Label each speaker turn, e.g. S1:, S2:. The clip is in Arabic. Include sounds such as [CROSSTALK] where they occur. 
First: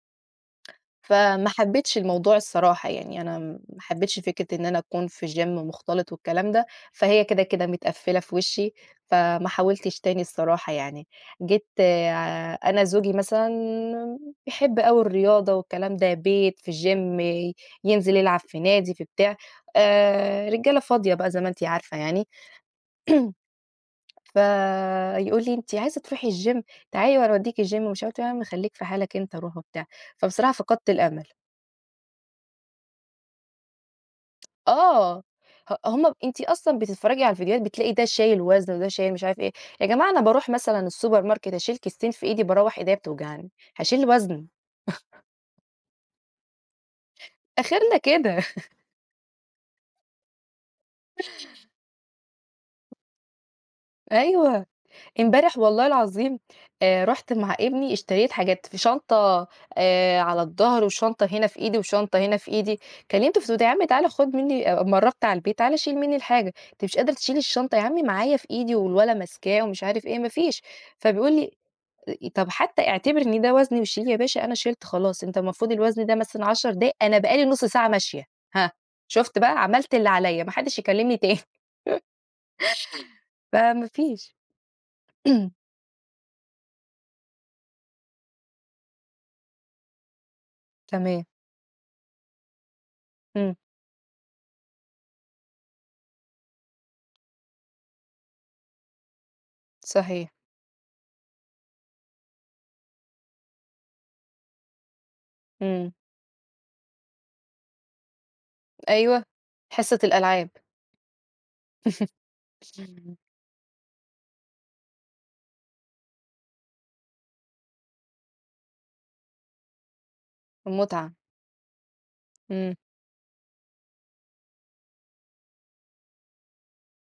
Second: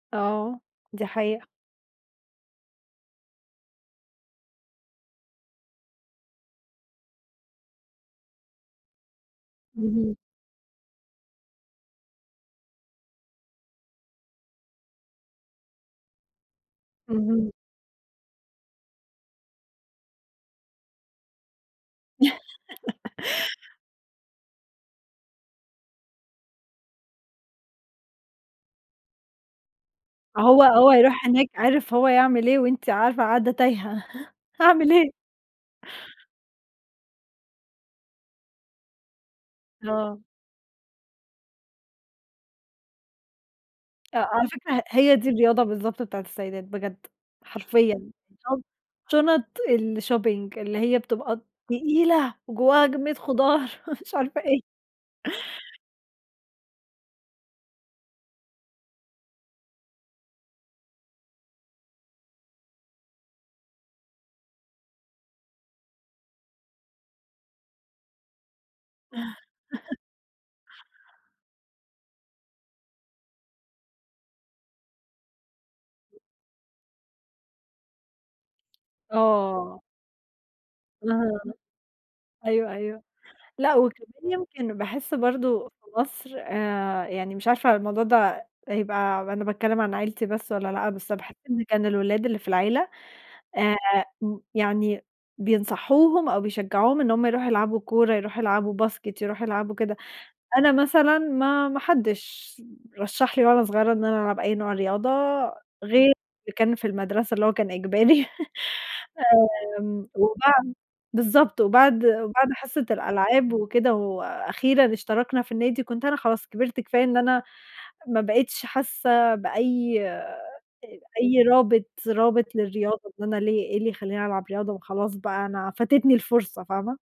S1: آه، دي حقيقة.
S2: فما حبيتش الموضوع الصراحة، يعني أنا ما حبيتش فكرة إن أنا أكون في جيم مختلط والكلام ده، فهي كده، كده متقفِّلة في وشي، فما حاولتش
S1: اهم.
S2: تاني الصراحة يعني، جيت أنا زوجي مثلًا بيحب أوي الرياضة والكلام ده، بيت في جيم
S1: اهم.
S2: ينزل يلعب في نادي في بتاع آآ، رجالة فاضية بقى زي ما أنتِ عارفة يعني. [CLEARS THROAT] فيقول لي أنتِ عايزة تروحي الجيم تعالي وأنا أوديكِ الجيم ومش عارفة إيه، ياعم خليك في حالك أنت روح وبتاع، فبصراحة
S1: هو
S2: فقدت
S1: هو
S2: الأمل.
S1: يروح هناك عارف هو يعمل إيه وأنتِ عارفة قاعدة تايهة، أعمل إيه؟ [CHUCKLES]
S2: آه، ه هم أنتِ أصلًا بتتفرجي على الفيديوهات بتلاقي ده شايل وزن وده شايل مش عارف إيه، يا جماعة أنا
S1: آه.
S2: باروح مثلًا السوبر ماركت أشيل كيستين في إيدي باروّح إيديا بتوجعني، هاشيل
S1: أ
S2: وزن؟
S1: على فكرة ه هي دي الرياضة بالضبط بتاعة السيدات بجد،
S2: آخرنا
S1: حرفيًا
S2: كده.
S1: [UNINTELLIGIBLE]
S2: [LAUGHS]
S1: شنط الshopping اللي هي بتبقى
S2: [LAUGHS]
S1: تقيلة، وجواها كمية خضار ومش عارفة إيه. [CHUCKLES]
S2: أيوه، إمبارح والله العظيم آآ، رُحت مع إبني اشتريت حاجات في شنطة آآ، على الضهر وشنطة هنا في إيدي وشنطة هنا في إيدي، كلّمتُه في التليفون قُلت له يا عم تعالَ خُد مني أمّا قرّبت على البيت تعالَ شيل مني الحاجة، أنتِ مش قادرة تشيلي الشنطة، يا عمي معايا في إيدي والولد ماسكاه ومش عارف إيه، ما فيش فبيقول لي طَب حتى اعتبري إن ده وزن وشيلي يا باشا أنا شِلت خلاص أنت المفروض الوزن ده مثلًا 10 دقايق أنا بقى لي نُصّ ساعة ماشية، هاه؟ شُفت بقى؟
S1: آه.
S2: عملت اللي عليَّ ما حدش يكلِّمني تاني
S1: [UNINTELLIGIBLE] أيوه، أيوه
S2: [LAUGHS]
S1: لأ
S2: فما
S1: وكمان
S2: فيش.
S1: يمكن باحس
S2: [CLEARS THROAT]
S1: برضه في مصر آآ، يعني مش عارفة الموضوع ده يبقى أنا باتكلّم عن عيلتي بس والَّا لأ، بس
S2: تمام.
S1: باحس إن كان الولاد اللي في العيلة
S2: إمم.
S1: آآ، يعني بينصحوهم أو بيشجعوهم إن هم يروحوا يلعبوا كورة، يروحوا يلعبوا basket يروحوا يلعبوا كده،
S2: صحيح.
S1: أنا مثلًا ما ما حدش رشّح لي وأنا صغيرة إن أنا ألعب أي نوع رياضة،
S2: إمم.
S1: غير اللي كان في المدرسة اللي هو كان إجباري، [LAUGHS]
S2: أيوه حصة
S1: آمم،
S2: الألعاب.
S1: وبعد بالضبط وبعد بعد حصة
S2: [LAUGHS]
S1: الألعاب وكده وأخيرًا اشتركنا في النادي، كنت أنا خلاص كبرت كفاية إن أنا ما بقيتش حاسة بأي آآ،
S2: المتعة.
S1: أي رابط رابط
S2: إمم.
S1: للرياضة إن أنا ليه؟ إيه اللي يخليني ألعب رياضة ما خلاص بقى أنا فاتتني الفرصة فاهمة؟